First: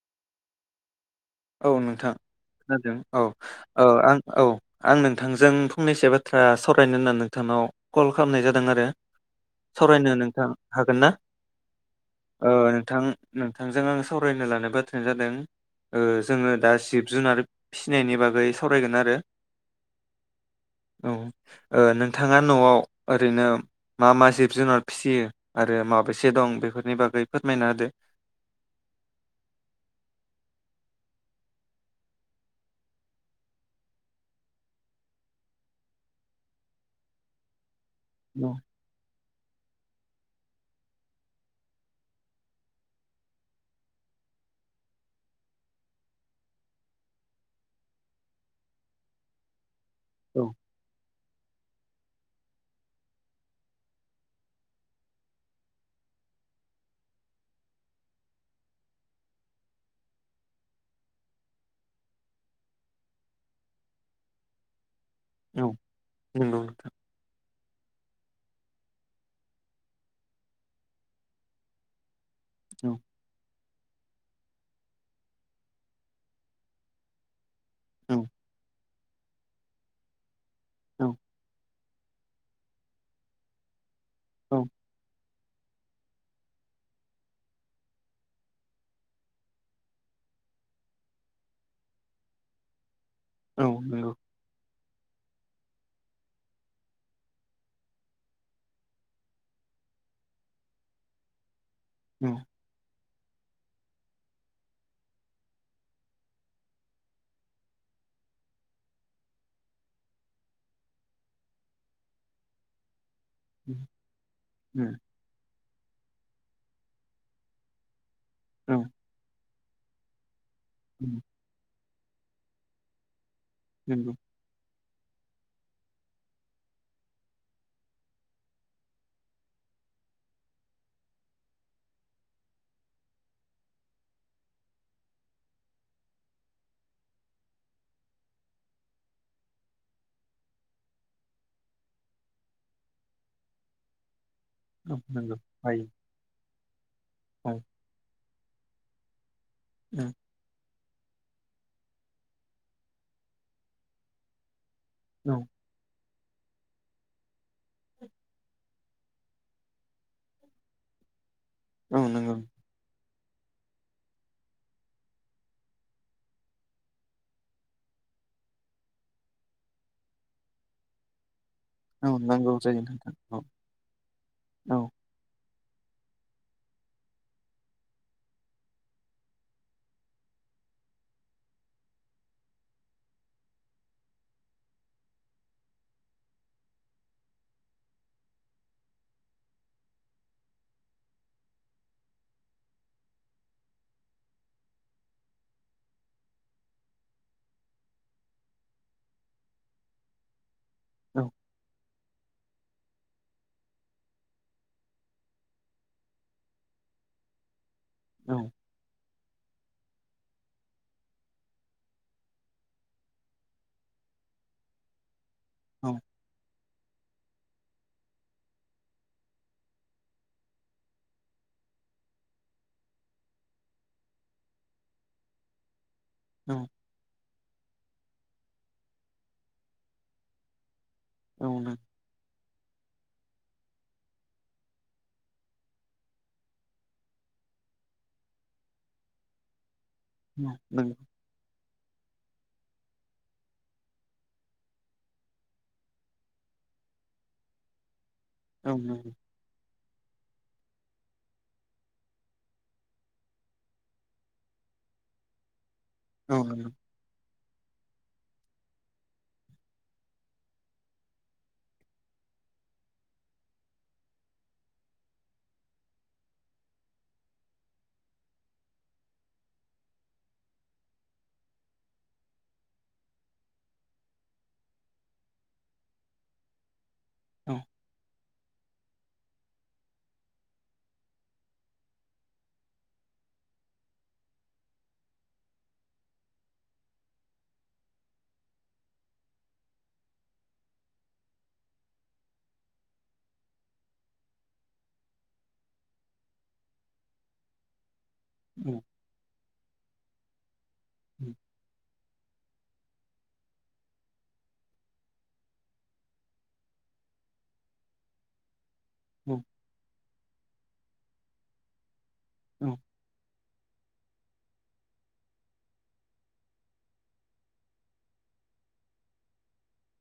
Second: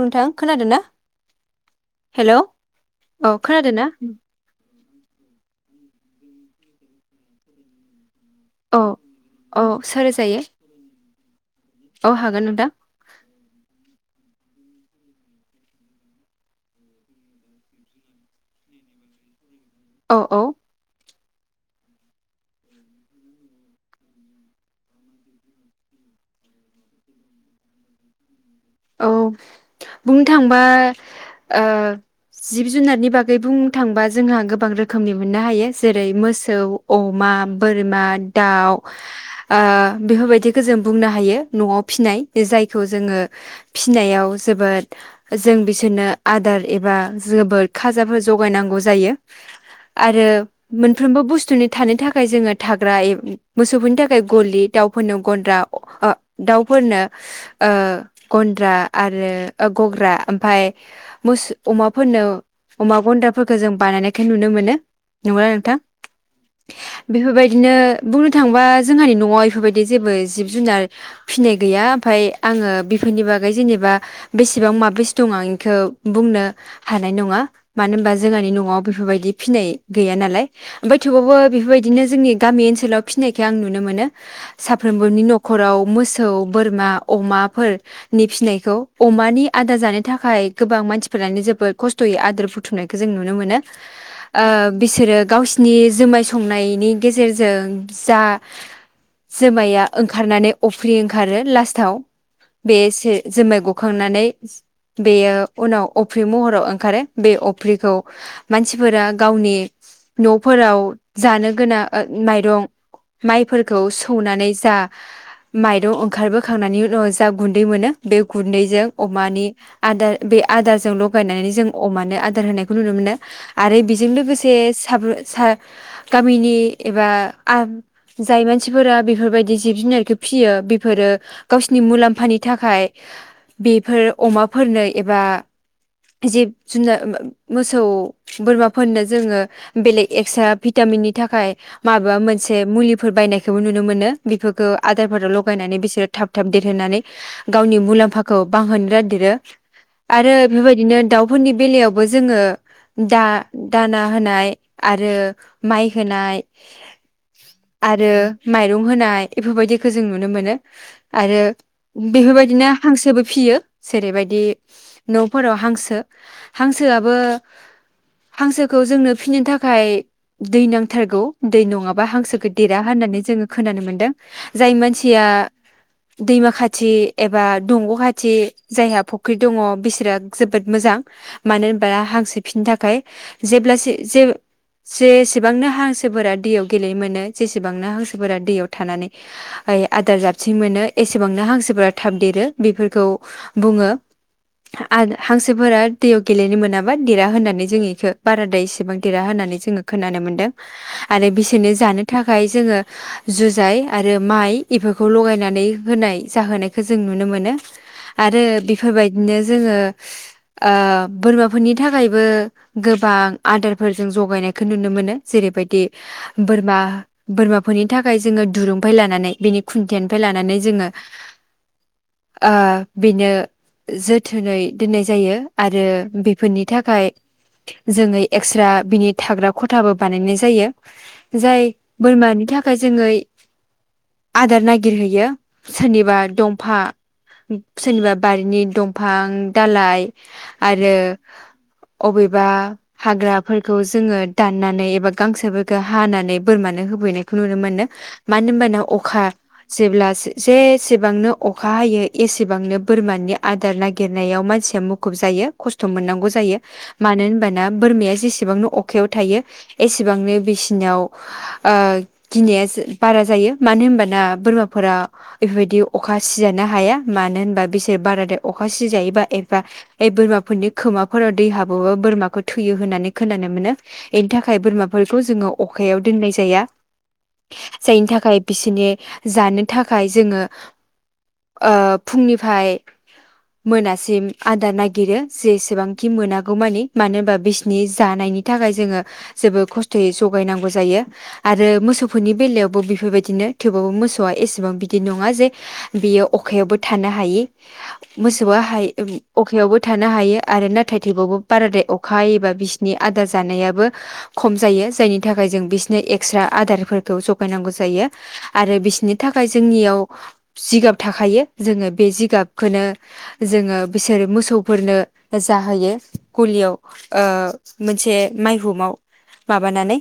नोंथां खोनादों ना? औ नोंथां हेलौ खोनादों औ खोनादों ना ओ आं औ। आं नोंथांजों फंनैसो बाथ्रा सावरायनो होन्नानै नोंथांनाव कल खालामनाय जादों औ आरो औ सावरायनो सावरायजायो नोंथां हागोन ना औ हागोन ओ नोंथां नोंथांजों आं सावरायनो लानाय बाथ्राया जादों ओ-जोङो दा जिब जुनार फिसिनायनि बागै सावरायगोन आरो। औ औ औ ओ- नोंथाङा न'आव ओरैनो मा मा जिब जुनार फिसियो आरो माबेसे दं बेफोरनि बागै फोरमायना होदो। औ बुंनो थांबा ओ-जिब जुनारनि बागै बुंनो थांबा जोंहा गोबां रोखोमनि मोननो हायो जेरै मोसौ अमा बोर मा दाउ आ बेफोरबायदि खो जों बुंनो हायो न'आव फिनाय जायखौ जोङो फिनायाव जोबोद जों बिसोरनो आदार एबा जोबोद खाजाफोर जगायनांगौ जायो। आरो औ मोनफ्रोमबो बुस्थ थुनि थानो थाखाय जोङो थाग्रा ए मोसौफोरनि थाखाय गलि दाउफोरनो गन्द्रा आ दाउफोरनो ओ- गन्द्रा आरो ओ-गग्रा ओमफाय मोस अमाफोरनो अमा गन्द्राफोरखौ जों बानायनायखाय नुनो मोनो। नोंगौना औ नोंथां नंगौ नोंथां बेफोरबाय दिनो बुंनो थांबा जोंहानि न'आव इफोरबायदि जेबो जिब जुनार फिनाय गैया ओमफाय आङो औ बि बागै जेनेबा बेसेबां माबेसे दं आं बेखौ बुंनो हानाय नङा मानो होनबा औ जोंहानि न'आव बेफोरबायदि फिनाय गैया नालाय। ओमफाय औ थेवबावबो बेफोरबाय बिदिनो जोंनि गामि ओनसोलाव फिनायखो आं नुनो मोनो। औ साफ्रोमबोनि न' ख'राव मोसौ बोरमा अमाफोर। नि फिनायखौ अमानि आदार जानो थाखाय गोबां मानसिफोरानो जोबोद खस्थ'यै आदार बुथुमनाय खो जों नुनो मोनो औ नंगौ ओ बिसोरो गावसि नि जुमाय संनायनि गेजेरजों जा जोमाया ओंखारनानै अफ्रि ओंखारो लास्ट थाउ बे से जोमाइ गखांनानै बेयो उनाव अफ्रि महराव ओंखारो बे अफ्रिखौ मानसिफोरा गावनि न'फोराव जानो गोना ओ माइरं माइफोरखौ सौनानै जा माइरं ओंखारबो खांनानै [unintelligible] जा गुन्दै मोनो। बे औ गुन्दैजों अमानि आदार बे आदारजों औ लगायनानै जों अमानो आदार होनायखौ नुनो मोनो। आरो बेजों नंगौ लोगोसे हाब्रु सा गामिनि एबा आम जाय मानसिफोरा बेफोरबायदि जिब जुनारखौ फिसियो बेफोरो गावसिनि मुलामफ म्फानि थाखाय बेफोर अमाफोरनो एबा जिब जुनार मोसौ बोरमाफोरनो जोङो बेलेग एक्सट्रा भिटामिननि थाखाय माबा मोनसे मुलिफोर बायनायखौबो नुनो मोनो। बेफोरखौ औ आदारफोराव नंगौ लगायनानै हायो बिसोरो थाब-थाब देरहोननानै औ गावनि मुलाम्फाखौ बांहोनो [unintelligible] औ [unintelligible] आरो बेबाय बिदिनो दाउफोरनि बेलायावबो जोङो दा दाना होनाय। आरो औ माइ होनाय आरो माइरं होनाय बेफोरबायदिखौ जों नुनो मोनो आरो औ नंगौ बेफोरबायदिनो हांसोबो फियो जेरैबायदि न'फोराव हांसो हांसोआबो हांसोखौ जोंनो फिनो थाखाय दै नांथारगौ। दै नङाबा औ हांसोखौ नांगौ देरा जायो नोंथां होननानै औ जोङो खोनानो मोनदों जाय औ मानसिया दैमा खाथ थि एबा दंग' खाथि जायहा फुख्रि दङ बिसोरा जोबोद मोजां मानो होनबा हांसो फिसनो थाखाय जेब्लासि जे जेसेबांनो हांसोफोरा दैयाव गेलेनो मोनो जेसेबांनो हांसोफोरा दैयाव थानानै आदार जाबसिन मोनो एसेबांनो हांसो हांसोफोरा थाब देरो बेफोरखौ बुङो आरो हांसोफोरा दैयाव गेलेनो मोनाबा देरा होननानै जों इखो बारा एसेबां देरा होननानै जोङो खोनानो मोनदों। औ आरो बिसोरनो जानो थाख थाखाय जोङो जुजाइ आरो माइ इफोरखौ लगायनानै होनाय जाहोनायखौ जों नुनो मोनो। औ आरो बेफोरबायदिनो जोङो ओ बोरमाफोरनि थाखायबो गोबां आदारफोरजों जगायनायखौ नुनो मोनो जेरैबायदि औ बोरमा बोरमाफोरनि थाखाय जोङो दुरुंफ्राय लानानै बेनि खुन्थिनिफ्राय लानानै जोङो ओ‌ बेनो जोथोनै दोननाय जायो आरो औ बेफोरनि थाखाय जोङै एक्स्रा बिनि थाग्रा खथाबो बानायनाय जायो औ जाय नंगौ बोरमानि थाखाय जोङो आदार नागिर हैयो सोरनिबा दंफा सोरनिबा बारिनि दंफां दालाइ नंगौ आरो अबेबा हाग्राफोरखौ जोङो दाननानै एबा गांसोफोरखौ हानानै बोरमानो होफैनायखौ नुनो मोनो मानो औ होनबाना नंगौ अखा जेब्ला जेसेबांनो अखा हायो एसेबांनो बोरमानि आदार नागिरनायाव मानसिया मुखुब जायो। खस्थ' मोननांगौ औ जायो नंगौ मानो होनबाना बोरमाया जेसेब एसेबांनो अखायाव थायो एसेबांनो बिसिनाव ओ गिनाया बारा जायो मानो होनबाना बोरमाफोरा बेफोरबायदि अखा सिजानो हाया मानो होनबा बिसोर बारादाय अखा सिजायोबा एफा बे बोरमाफोरनि खोमाफोराव दै हाबोबा बोरमाखौ थैयो होननानै खोनानो मोनो एनथाखाइ थाखाय बोरमाफोरखौ जोङो अखायाव दोननाय जाया। औ जायनि थाखाय बिसिनि जानो थाखाय जोङो ओ फुंनिफ्राय मोनासिम आदार नागिरो जेसेबांखि मोनागौमानि मानोबा बिसिनि जानायनि थाखाय जोङो जोबोर खस्थ'यै जगायनांगौ जायो आरो मोसौफोरनि बेलायावबो बेफोरबायदिनो थेवबाबबो मोसौआसे सेबां बिदि नङा जे बियो अखायावबो थानो हायि मोसौआ औ हायो अखायावबो थानो हायो आरोना थैथैबावबो बारा दे खा एबा बिसिनि आदार जानायाबो खम जायो जायनि थाखाय जों बिसोरनि एक्स्रा आदारफोरखौ जगायनांगौ जायो आरो बिसनि थाखाय जोंनियाव जिगाब थाखायो जोङो बे औ गाबखौनो जोङो बिसोरो मोसौफोरनो जाहोयो गलियाव ओ मोनसे माइहुमाव माबानानै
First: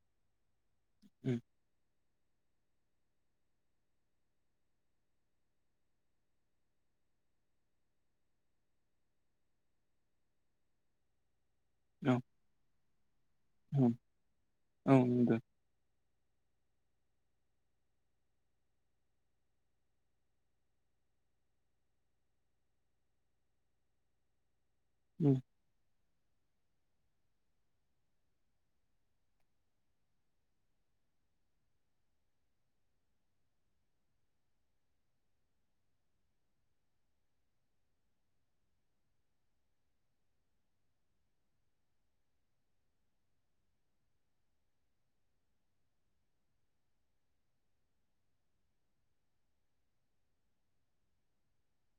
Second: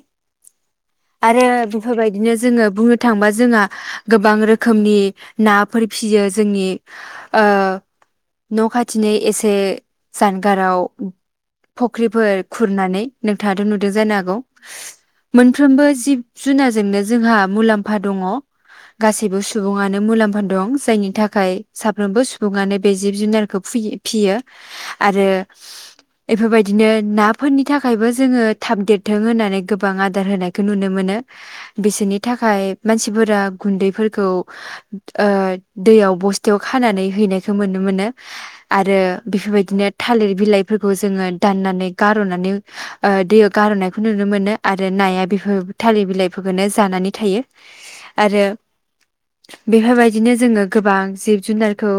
आरो बेफोरबायदिनो जोङो बुंनो थांबा जोंहा गोबां रोखोमनि नाफोर फियो जोंनि ओ न' खाथिनि एसे जानगाराव नंगौ औ फख्रिफोर खुरनानै नोंथाङाथ' नुदों जानो हागौ औ नंगौ मोनफ्रोमबो जिब जुनाजोंनो जोंहा मुलाम्फा दङ गासैबो सुबुङानो मुलाम्फा दं जायनि थाखाय साफ्रोमबो सुबुङानो बे जिब जुनारखौ फुयो फियो आरो बेफोरबायदिनो नाफोरनि थाखायबो जोङो थाब देरथों होननानै गोबां आदार होनायखौ नुनो मोनो बिसोरनि थाखाय मानसिफोरा गुन्दैफोरखौ ओ दैयाव बस्थायाव खानानै हैनायखौ मोन्नो मोनो आरो बेफोरबायदिनो थालिर बिलाइफोरखौ जोङो दाननानै गार'नानै ओ दैयाव गार'नायखौ नुनो मोनो आरो नाया बेफोर थालिर बिलाइफोरखौनो जानानै थायो आरो बेफोरबायदिनो जोङो गोबां जिब जुनारखौ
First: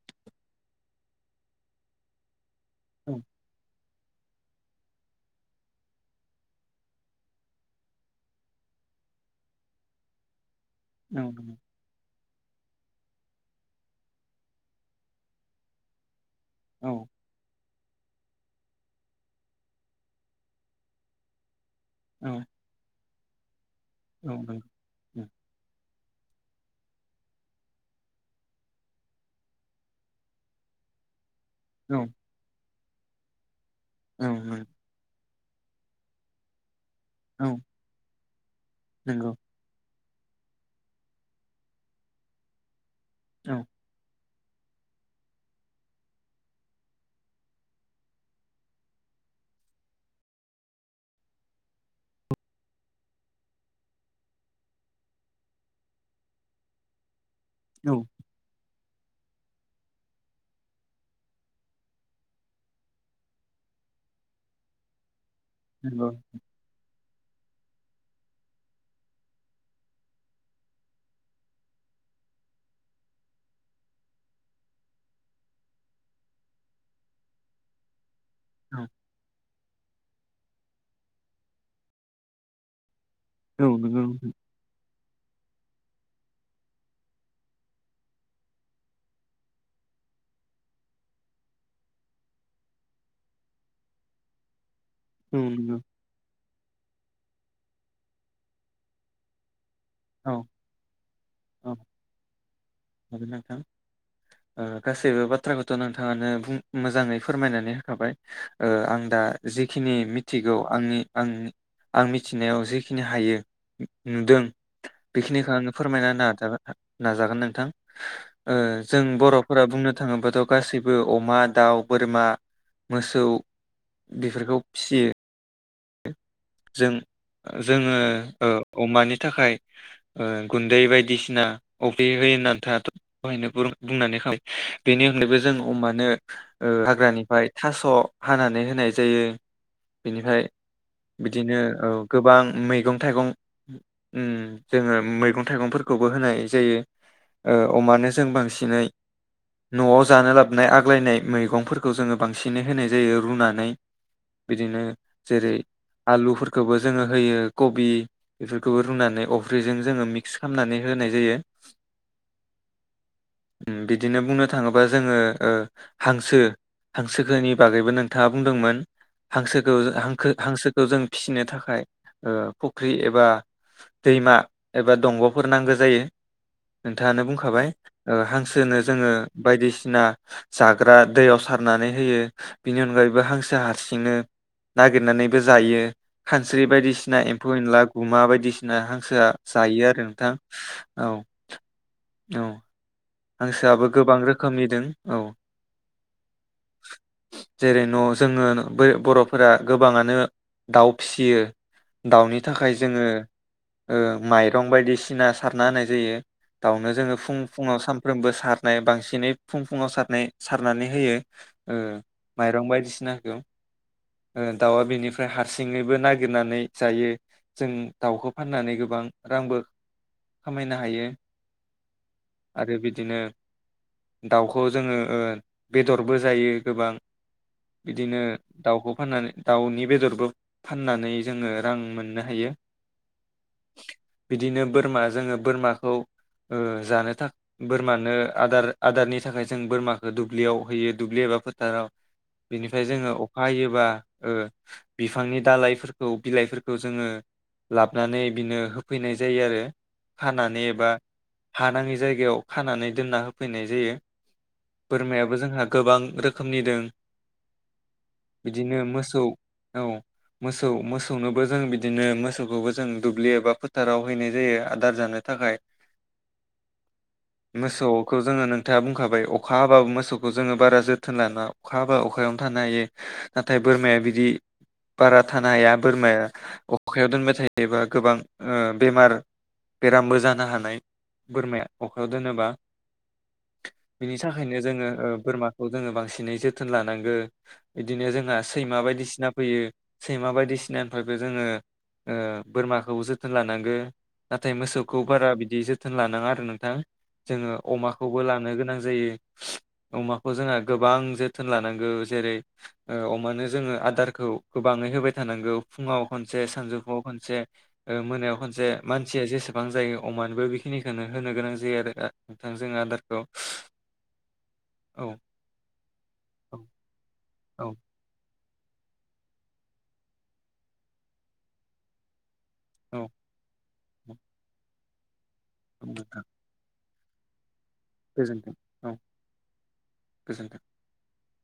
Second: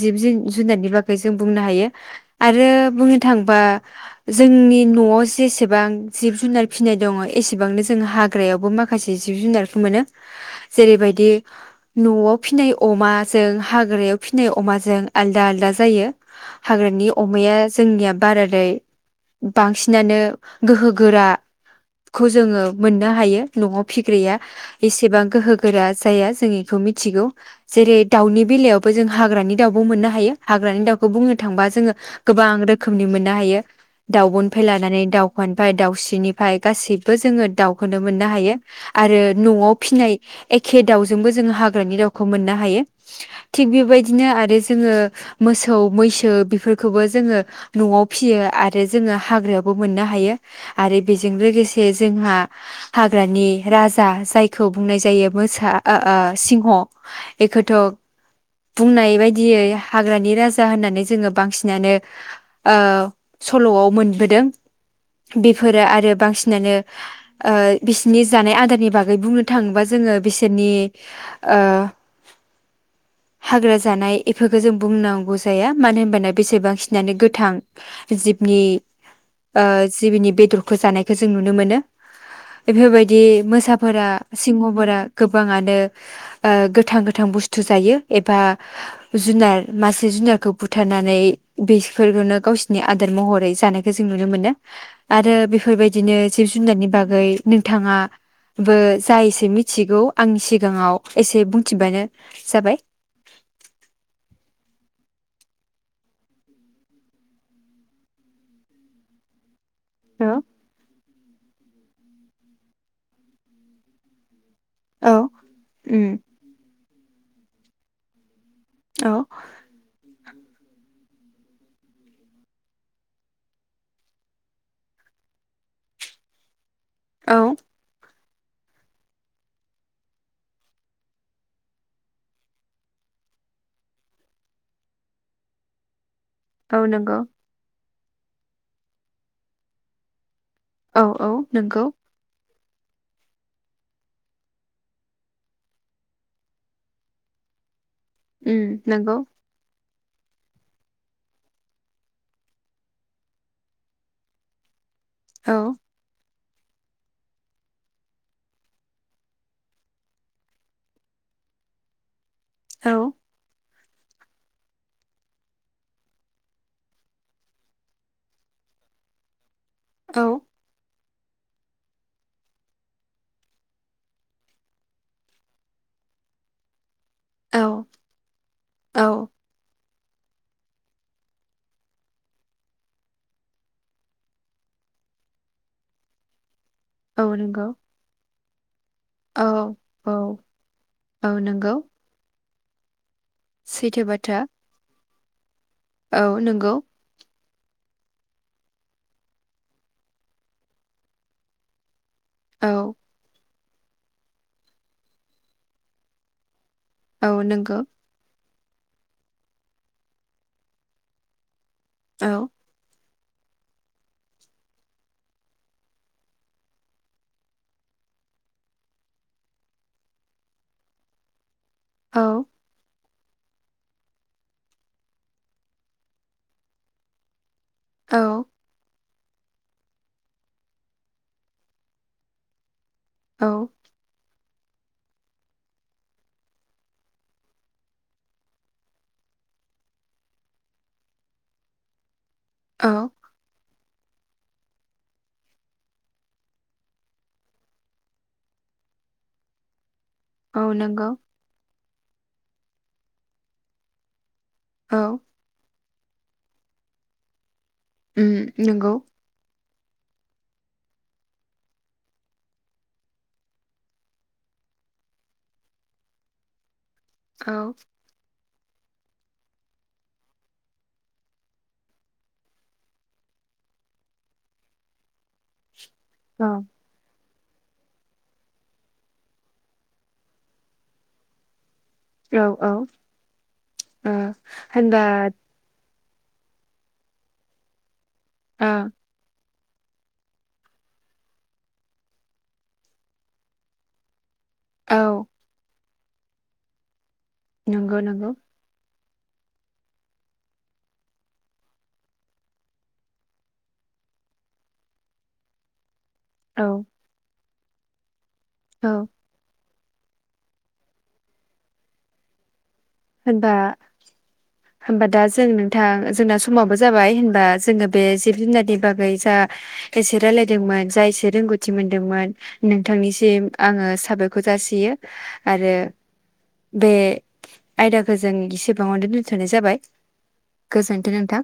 जिबब जुनारनि बागै जों बुंनो हायो आरो बुंनो थांबा जोंनि न'आव जेसेबां जिब जुनार फिनाय दङ एसेबांनो जों हाग्रायावबो माखासे जिब जुनारफोर मोनो जेरैबायदि न'आव फिसिनाय अमा जों हाग्रायाव फिसिनाय अमाजों आलदा आलदा जायो औ हाग्रानि अमाया जोंनिया बारादाय बांसिनानो गोहो गोरा खौ नंगौ जोङो मोननो हायो न'आव फिग्राया औ एसेबां गोहो जाया जों बेखौ मिथिगौ जेरै दाउनि बेलायावबो जों हाग्रानि दाउबो मोननो हायो हाग्रानि दाउखौ बुंनो थांबा जोङो गोबां रोख रोखोमनि मोननो हायो। दाउबनिफ्राय लानानै दाउ दखानिफ्राय दाउस्रिनिफ्राय गासिब जोङो दाउखौनो मोनो। नो हायो। आरो नंगौ औ नंगौ न'आव फिनाय। एखे दाउजोंबो जोङो हाग्रानि दाउखौ मोननो हायो। औ थिग बेबायदिनो आरो। आरो जोङो मोसौ मैसो बेफोरखौबो जोङो न'आव फिसियो आरो जोङो हाग्रायावबो मोननो हायो आरो बेजों लोगोसे जोंहा हाग्रानि राजा जायखौ बुंनाय जाय जायो मोसा आ आ सिंह। एखौथ'। औ बुंनाय बायदियै हाग्रानि राजा होननानै जोङो बांसिनानो ओ सल'आव मोनबोदों। नंगौ औ नंगौ औ बेफोरो नंगौ औ आरो बांसिनानो। ओ बिसिनि जानाय आदारनि बागै बुंनो थाङोबा जों जोङो बिसोरनि ओ हाग्रा जानाय बेफोरखौ जों बुंनांगौ जाया मानो होनबाना बिसोर बांसिनानो गोथां जिबबि। ओ जिबिनि बेदरखौ जानायखौ जों नुनो मोनो बेफोर बाय बिदि मोसाफोरा। गोबाङानो ओ गोथां गोथां बुस्थु जायो एबा जुनार मासे जुनारखौ बुथारनानै बेफोरखौनो गावसोरनि आदार महरै जानायखौ जों नुनो मोनो। आरो बेफोरबायदिनो जिब जुनारनि बागै नोंथाङाबो जाय मिथिगौ आंनि सिगाङाव एसे जे बुंथिबानो जाबाय। नोंथां गासैबो बाथ्राखौथ' नोंथाङानो मोजाङै फोरमायनानै होखाबाय आं दा जि बेखिनि औ मिथिगौ आंनि आं आं मिथिनायाव जेखिनि हायो नुदों। औ बेखिनिखौ आङो फोरमायना उम होनो नाजागोन। नाजागोन नोंथां। जों औ बर'फोरा बुंनो थाङोबाथ' गासैबो अमा, दाउ, बोरमा, मोसौ बेफोरखौ फिसियो। जों औ जोङो अमानि थाखाय गुन्दै बायदिसिना अफ्रि होयो होननानै दहायनो बुंखाबाय बेनि अनगायबो जों अमानो औ नंगौ हाग्रानिफ्राय थास' हानानै होनाय जायो बेनिफ्राय औ औ बिदिनो नंगौ औ गोबां मै गं-थाइगं जोङो मैगं-थाइगंफोरखौबो होनाय जायो औ अमानो जों उम बांसिनै नंगौ न'आव जानो लाबनाय आग्लायनाय मैगंफोरखौ जोङो बांसिनै होनाय जायो रुनानै बिदिनो जेरै औ लुफोरखौबो जोङो होयो कबि बेफोरखौबो रुनानै अफ्रिजों जोङो मिक्स खालामनानै होनाय जायो। औ बिदिनो बुंनो थाङोबा जोङो हांसो हांसोखोनि बागैबो नोंथाङा बुंदोंमोन हांसो खो औ हांखो हांसो जों फिसिनो थाखाय फुख्रि एबा दैमा एबा दंग'फोर नांगौ जायो। नोंथाङानो बुंखाबाय औ हांसोनो औ जोङो बायदिसिना जाग्रा दैयाव सारनानै होयो बिनि अनगायैबो हांसो हारसिंनो नागिरनानै जायो। स्रि बायदिसिना औ एम्फौ नंगौ एनला गुमा बायदिसि नाहां गोसोआ औ जायो आरो औ नोंथां औ औ हांसोआबो सैथो गोबां बाथ्रा रोखोमनि दोंं। औ औ नंगौ जेरै न' जोङो बर'फोरा गोबाङानो दाउ फिसियो दाउनि औ थाखाय जोङो माइरं बायदिसिना सारना होनाय जायो। दाउनो जोङो औ फुं नंगौ फुङाव साम बो सारनाय बांसिनै फुं फुङाव सारनाय सारनानै होयो। ओ औ माइरं बायदिसिना [unintelligible] दाउआ बेनिफ्राय हारसिङैबो नागिरनानै जायो जों दाउखौ फाननानै गोबां रांबो खामायनो हायो। औ आरो बि दिनो दाउखौ जोङो बेदरबो जायो गोबां औ बिदिनो दाउखौ फाननानै दाउनि बेदरबो फाननानै जोङो रां मोननो हायो। औ बिदिनो बोरमा जोङो बोरमाखौ जानो थाखाय बोरमानो आदार आदारनि थाखाय जों बोरमाखौ दुब्लियाव होयो दुब्लि एबा फोथाराव बिनिफ्राय औ जोङो अखा हायोब्ला ओ बिफांनि दालाइफोरखौ बिलाइफोरखौ जोङो लाबनानै बिनो होफैनाय जायो आरो औ खानानै एबा नंगौ हानाङि जायगायाव खानानै दोनना होफैनाय जायो। औ बोरमायाबो जोंहा गोबां रोखोमनि दों उम बिदिनो नंगौ मोसौ औ मोसौ मोसौनोबो जों बिदिनो मोसौखौबो जों दुब्लि एबा फोथाराव हैनाय जायो आदार जानो थाखाय। औ मोसौखौ जोङो खोथा बुंखाबाय अखा हाबा मोसौखौ जोङो बारा जोथोन लानाङा अखा हाबा अखायावनो थानो हायो नाथाय बोरमाया बिदि बारा थानो हाया बोरमाया औ अखायाव दोनबा थाय एबा गोबां ओ बेमार बेरामबो जानो हानाय बोरमाया। अखायाव औ दोनोबा औ ओ बिनि थाखायनो जोङो होनबा ओ-बोरमाखौ जोङो बांसिन नै जोथोन लानांगोन बि बिदिनो जोंहा ओ सैमा बायदिसिना फैयो। सैमा बायदिसिनानिफ्रायबो जोङो ओ बोरमाखौ जोथोन लानांगौ। नाथाय मोसौखौ औ बारा बिदि जोथ थोन लानाङा आरो नों [unintelligible] जोङो नंगौ अमाखौबो नंगौ लानो गोनां जायो। अमाखौ जोंहा गोबां जोथोन लानांगौ जेरै ओ अमानो जोङो आदारखौ गोबाङै होबाय थानांगौ फुङाव खनसे औ सानजौफुआव खनसे ओ मोनायाव खनसे औ मानसिया जेसेबां जायो अमानोबो बेखिनिखौनो होनो गोनां [unintelligible] होनबा होमबा औ दा जों नोंथां जोंना औ समाबो जाबाय बा औ जोङो बे जिब जुनारनि बागै जा एसे रायलायदोंमोन जा एसे रोंगौथि मोनदोंमोन औ नोंथांनिसिम आङो औ साबायखर जासियो आरो नोंथां बे आयदाखौ जों गोजोन्थों औ एसेबाङावनो दोन्थ'नाय जाबाय गोजोन्थों। गोजोनथों नोंथां